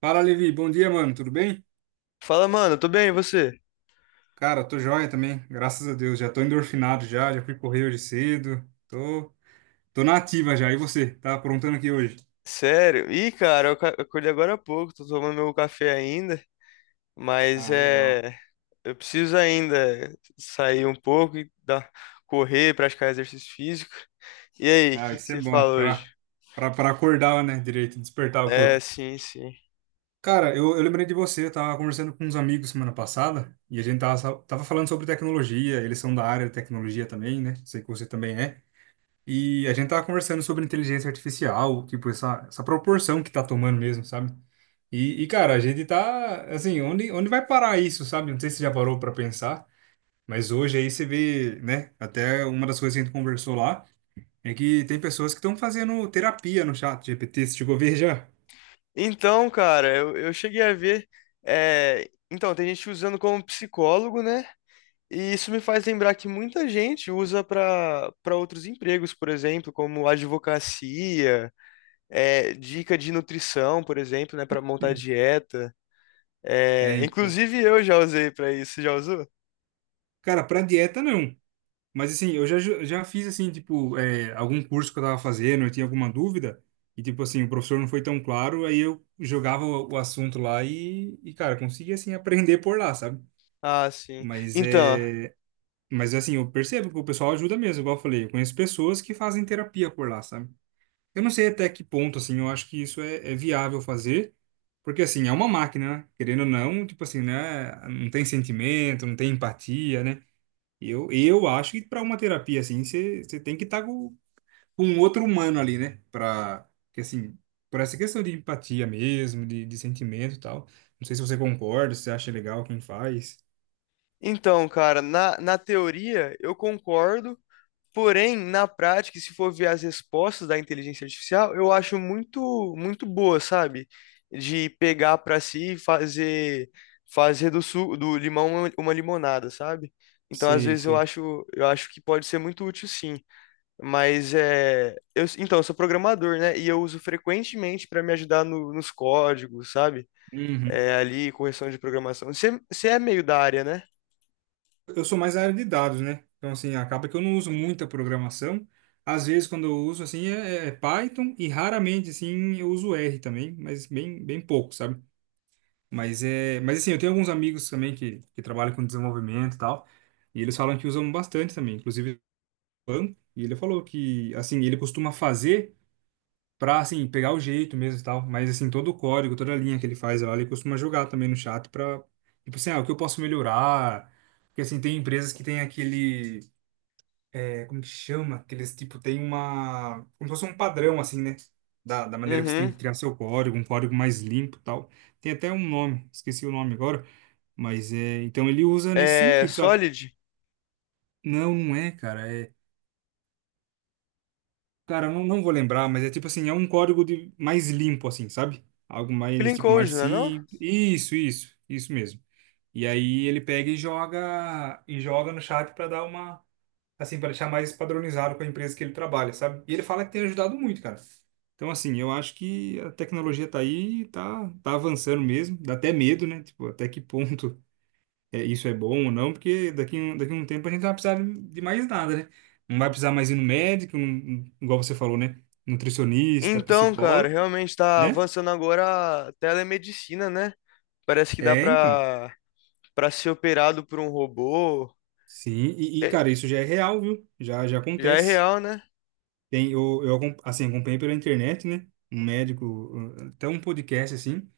Fala, Levi. Bom dia, mano. Tudo bem? Fala, mano, tô bem, e você? Cara, tô joia também. Graças a Deus. Já tô endorfinado já. Já fui correr hoje cedo. Tô na ativa já. E você? Tá aprontando aqui hoje? Sério? Ih, cara, eu acordei agora há pouco, tô tomando meu café ainda, mas Ah, legal. é. Eu preciso ainda sair um pouco e correr, praticar exercício físico. E aí, o Ah, que que isso é você bom fala hoje? pra acordar, né? Direito, despertar o É, corpo. sim, sim. Cara, eu lembrei de você. Eu tava conversando com uns amigos semana passada e a gente tava falando sobre tecnologia. Eles são da área de tecnologia também, né? Sei que você também é. E a gente tava conversando sobre inteligência artificial, tipo, essa proporção que tá tomando mesmo, sabe? E, cara, a gente tá, assim, onde vai parar isso, sabe? Não sei se você já parou pra pensar, mas hoje aí você vê, né? Até uma das coisas que a gente conversou lá é que tem pessoas que estão fazendo terapia no chat GPT, você chegou a ver já? Então, cara, eu cheguei a ver. Então, tem gente usando como psicólogo, né? E isso me faz lembrar que muita gente usa para outros empregos, por exemplo, como advocacia. É, dica de nutrição, por exemplo, né, para montar dieta. É, É, então. inclusive eu já usei para isso. Você já usou? Cara, pra dieta não. Mas assim, eu já fiz assim, tipo, algum curso que eu tava fazendo, eu tinha alguma dúvida, e tipo assim, o professor não foi tão claro, aí eu jogava o assunto lá e, cara, conseguia assim aprender por lá, sabe? Ah, sim. Mas Então, é. Mas assim, eu percebo que o pessoal ajuda mesmo, igual eu falei, eu conheço pessoas que fazem terapia por lá, sabe? Eu não sei até que ponto, assim, eu acho que isso é viável fazer, porque assim, é uma máquina, né? Querendo ou não, tipo assim, né? Não tem sentimento, não tem empatia, né? Eu acho que para uma terapia assim, você tem que estar com um outro humano ali, né? Para que assim, por essa questão de empatia mesmo, de sentimento e tal. Não sei se você concorda, se você acha legal quem faz. então, cara, na teoria eu concordo, porém, na prática, se for ver as respostas da inteligência artificial, eu acho muito boa, sabe? De pegar para si e fazer do limão uma limonada, sabe? Então, às Sei, vezes sei. Eu acho que pode ser muito útil, sim. Mas é. Eu, então, eu sou programador, né? E eu uso frequentemente para me ajudar nos códigos, sabe? Uhum. É, ali, correção de programação. Você é meio da área, né? Eu sou mais da área de dados, né? Então, assim, acaba que eu não uso muita programação. Às vezes, quando eu uso, assim, é Python e raramente, assim, eu uso R também, mas bem, bem pouco, sabe? Mas é, mas assim, eu tenho alguns amigos também que trabalham com desenvolvimento e tal, e eles falam que usam bastante também, inclusive, e ele falou que assim, ele costuma fazer pra assim pegar o jeito mesmo e tal, mas assim, todo o código, toda a linha que ele faz lá, ele costuma jogar também no chat pra, tipo assim, ah, o que eu posso melhorar? Porque assim, tem empresas que tem aquele como que chama? Que eles, tipo, como se fosse um padrão, assim, né? Da maneira que você tem Uhum. que criar seu código, um código mais limpo e tal. Tem até um nome, esqueci o nome agora. Mas é. Então ele usa nesse É sentido, sabe? Solid? Não, não é, cara. É. Cara, eu não vou lembrar, mas é tipo assim, é um código de mais limpo, assim, sabe? Algo mais, Clean tipo, mais Code, não é não? simples. Isso, isso. Isso mesmo. E aí ele pega e joga no chat para dar uma assim, para deixar mais padronizado com a empresa que ele trabalha, sabe? E ele fala que tem ajudado muito, cara. Então, assim, eu acho que a tecnologia tá aí, tá avançando mesmo. Dá até medo, né? Tipo, até que ponto isso é bom ou não, porque daqui, daqui a um tempo a gente não vai precisar de mais nada, né? Não vai precisar mais ir no médico, igual você falou, né? Nutricionista, Então, cara, psicólogo, realmente tá né? avançando agora a telemedicina, né? Parece que dá É, então. Pra ser operado por um robô. Sim, e, É, cara, isso já é real, viu? Já, já já é acontece. real, né? Tem, eu acom- Assim, acompanhei pela internet, né? Um médico, até um podcast, assim,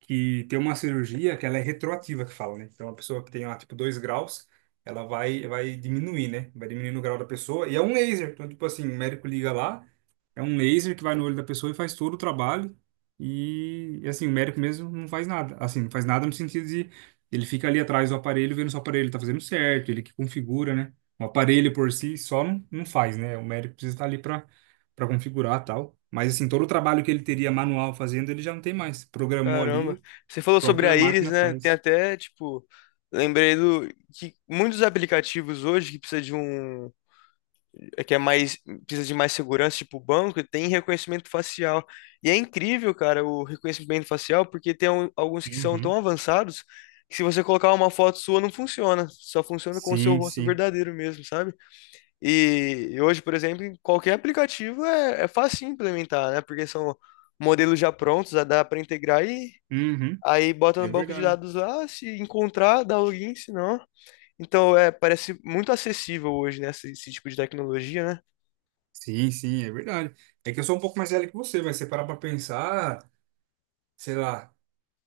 que tem uma cirurgia que ela é retroativa, que fala, né? Então, a pessoa que tem lá, tipo, 2 graus, ela vai diminuir, né? Vai diminuindo o grau da pessoa. E é um laser. Então, tipo assim, o médico liga lá, é um laser que vai no olho da pessoa e faz todo o trabalho. E, assim, o médico mesmo não faz nada. Assim, não faz nada no sentido de ele fica ali atrás do aparelho, vendo se o aparelho tá fazendo certo, ele que configura, né? O aparelho por si só não faz, né? O médico precisa estar ali para configurar tal. Mas, assim, todo o trabalho que ele teria manual fazendo, ele já não tem mais. Programou ali, Caramba. Você falou a sobre própria a Iris, máquina né? Tem faz. até, tipo, lembrei do que muitos aplicativos hoje que precisa de um, é que é mais, precisa de mais segurança, tipo o banco, tem reconhecimento facial. E é incrível, cara, o reconhecimento facial, porque alguns que são tão Uhum. avançados que se você colocar uma foto sua não funciona, só funciona com o seu Sim, rosto sim. verdadeiro mesmo, sabe? E hoje, por exemplo, em qualquer aplicativo é fácil implementar, né? Porque são modelos já prontos, dá para integrar e Uhum. aí bota É no banco de verdade. dados lá, se encontrar, dá login, se não. Então, é, parece muito acessível hoje, né, esse tipo de tecnologia, né? Sim, sim, é verdade. É que eu sou um pouco mais velho que você, vai separar para pensar, sei lá.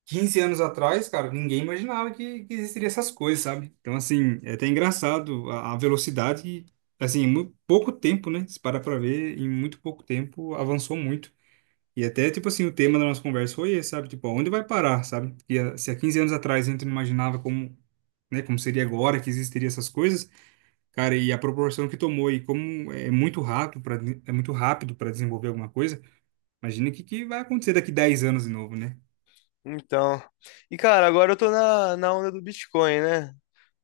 15 anos atrás, cara, ninguém imaginava que existiria essas coisas, sabe? Então, assim, é até engraçado a velocidade, que, assim, em muito pouco tempo, né? Se parar pra ver, em muito pouco tempo avançou muito. E até, tipo assim, o tema da nossa conversa foi esse, sabe? Tipo, onde vai parar, sabe? Porque se há 15 anos atrás a gente não imaginava como, né, como seria agora que existiria essas coisas, cara, e a proporção que tomou e como é muito rápido para desenvolver alguma coisa, imagina o que, que vai acontecer daqui 10 anos de novo, né? Então. E, cara, agora eu tô na onda do Bitcoin, né?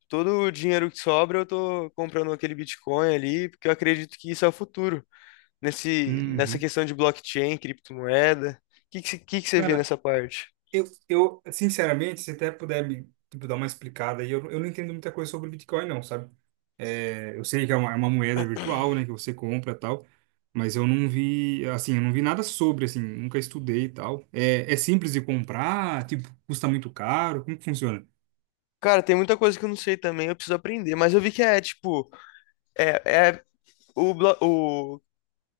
Todo o dinheiro que sobra, eu tô comprando aquele Bitcoin ali, porque eu acredito que isso é o futuro. Nessa Uhum. questão de blockchain, criptomoeda. O que que você vê Cara, nessa parte? eu, sinceramente, se até puder me tipo, dar uma explicada aí, eu não entendo muita coisa sobre Bitcoin, não, sabe? É, eu sei que é uma moeda virtual, né, que você compra e tal, mas eu não vi, assim, eu não vi nada sobre, assim, nunca estudei e tal. É simples de comprar, tipo, custa muito caro, como que funciona? Cara, tem muita coisa que eu não sei também, eu preciso aprender, mas eu vi que é tipo, é o, blo-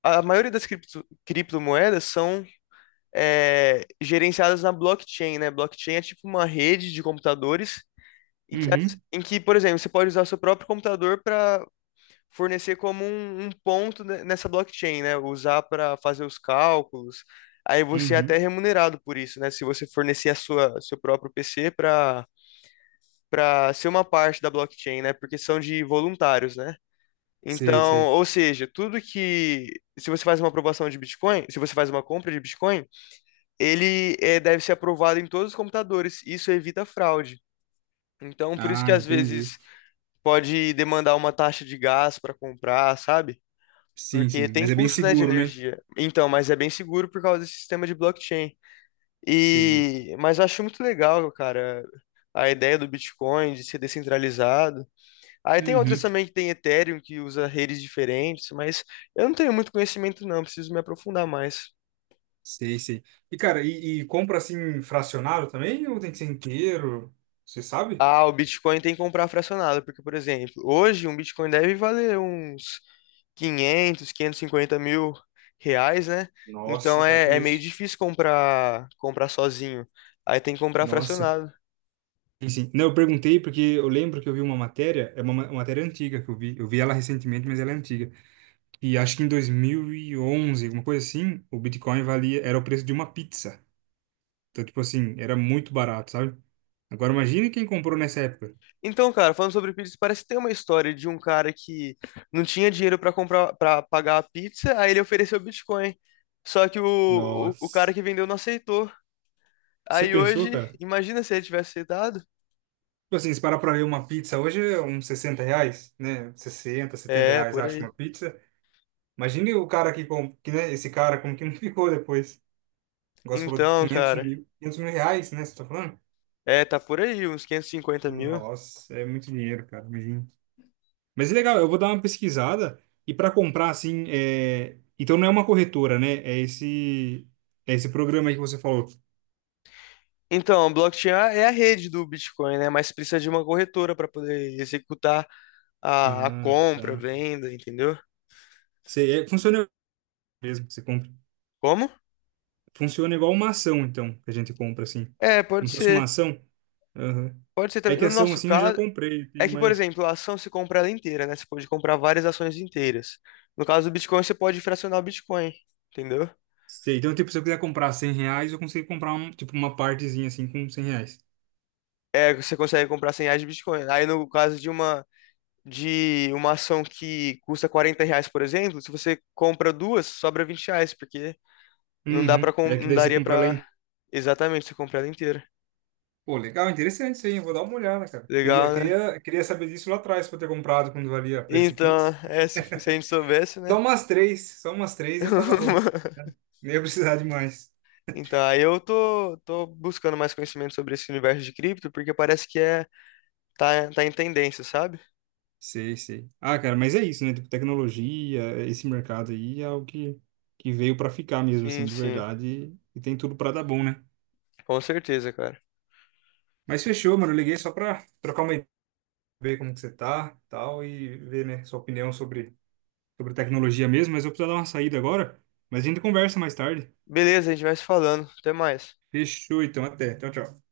a maioria das criptomoedas são gerenciadas na blockchain, né? Blockchain é tipo uma rede de computadores em Uhum, em que, por exemplo, você pode usar seu próprio computador para fornecer como um ponto nessa blockchain, né? Usar para fazer os cálculos. Aí você é até uhum. remunerado por isso, né? Se você fornecer a sua seu próprio PC para ser uma parte da blockchain, né? Porque são de voluntários, né? Sei, Então, sei. ou seja, tudo que. Se você faz uma aprovação de Bitcoin, se você faz uma compra de Bitcoin, ele deve ser aprovado em todos os computadores. Isso evita fraude. Então, por isso Ah, que às entendi. vezes pode demandar uma taxa de gás para comprar, sabe? Sim, Porque sim, tem mas é bem custo, né, de seguro, né? energia. Então, mas é bem seguro por causa desse sistema de blockchain. Sei. E, mas eu acho muito legal, cara, a ideia do Bitcoin de ser descentralizado. Aí tem outras Uhum, também que tem Ethereum, que usa redes diferentes, mas eu não tenho muito conhecimento não, preciso me aprofundar mais. sei, sei. E, cara, e compra, assim, fracionado também, ou tem que ser inteiro? Você sabe? Ah, o Bitcoin tem que comprar fracionado, porque, por exemplo, hoje um Bitcoin deve valer uns 550.000 reais, né? Então Nossa, cara, tudo é meio isso. difícil comprar sozinho. Aí tem que comprar Nossa. fracionado. Sim, sim. Não, eu perguntei porque eu lembro que eu vi uma matéria, é uma, ma- uma matéria antiga que eu vi. Eu vi ela recentemente, mas ela é antiga. E acho que em 2011 alguma coisa assim, o Bitcoin valia, era o preço de uma pizza. Então, tipo assim, era muito barato, sabe? Agora imagine quem comprou nessa época. Então, cara, falando sobre pizza, parece que tem uma história de um cara que não tinha dinheiro pra comprar, para pagar a pizza, aí ele ofereceu Bitcoin. Só que o cara Nossa. que vendeu não aceitou. Você Aí pensou, hoje, cara? imagina se ele tivesse aceitado. Tipo assim, se parar pra ver uma pizza hoje é uns R$ 60, né? sessenta setenta É, reais, por acho, aí. uma pizza. Imagine o cara que, que né? Esse cara, como que não ficou depois? Agora você falou de Então, 500 cara, mil, 500 mil reais, né? Você tá falando? é, tá por aí, uns 550.000. Nossa, é muito dinheiro, cara, imagina. Mas é legal, eu vou dar uma pesquisada e para comprar, assim, então não é uma corretora, né? É esse programa aí que você falou. Então, a blockchain é a rede do Bitcoin, né? Mas precisa de uma corretora pra poder executar a Ah, compra, a tá. venda, entendeu? Você, funciona mesmo, você compra. Como? Funciona igual uma ação, então, que a gente compra, assim. É, pode Como se fosse uma ser. ação. Aham. Pode ser É também. que No ação, nosso assim, eu já caso, comprei, é tenho que, por mais... exemplo, a ação se compra ela inteira, né? Você pode comprar várias ações inteiras. No caso do Bitcoin, você pode fracionar o Bitcoin, entendeu? Sei. Então, tipo, se eu quiser comprar R$ 100, eu consigo comprar, um, tipo, uma partezinha, assim, com R$ 100. É, você consegue comprar 100 reais de Bitcoin. Aí, no caso de uma ação que custa 40 reais, por exemplo, se você compra duas, sobra 20 reais, porque Uhum. É que não daí você daria compra lá para em. exatamente você comprar ela inteira. Pô, legal, interessante isso aí, eu vou dar uma olhada, cara. Queria, Legal, né? queria, queria saber disso lá atrás, pra eu ter comprado quando valia a preço de Então, pizza. é, se a gente soubesse, né? Só umas três já tava bom. né? Nem ia precisar de mais. Então, aí eu tô, tô buscando mais conhecimento sobre esse universo de cripto, porque parece que é tá, tá em tendência, sabe? Sei, sei. Ah, cara, mas é isso, né? Tipo, tecnologia, esse mercado aí é o que, que veio pra ficar mesmo, Sim, assim, de sim. verdade. E tem tudo pra dar bom, né? Com certeza, cara. Mas fechou, mano, eu liguei só pra trocar uma ideia, ver como que você tá, tal, e ver, né, sua opinião sobre tecnologia mesmo, mas eu preciso dar uma saída agora. Mas a gente conversa mais tarde. Beleza, a gente vai se falando. Até mais. Fechou, então, até. Tchau, tchau.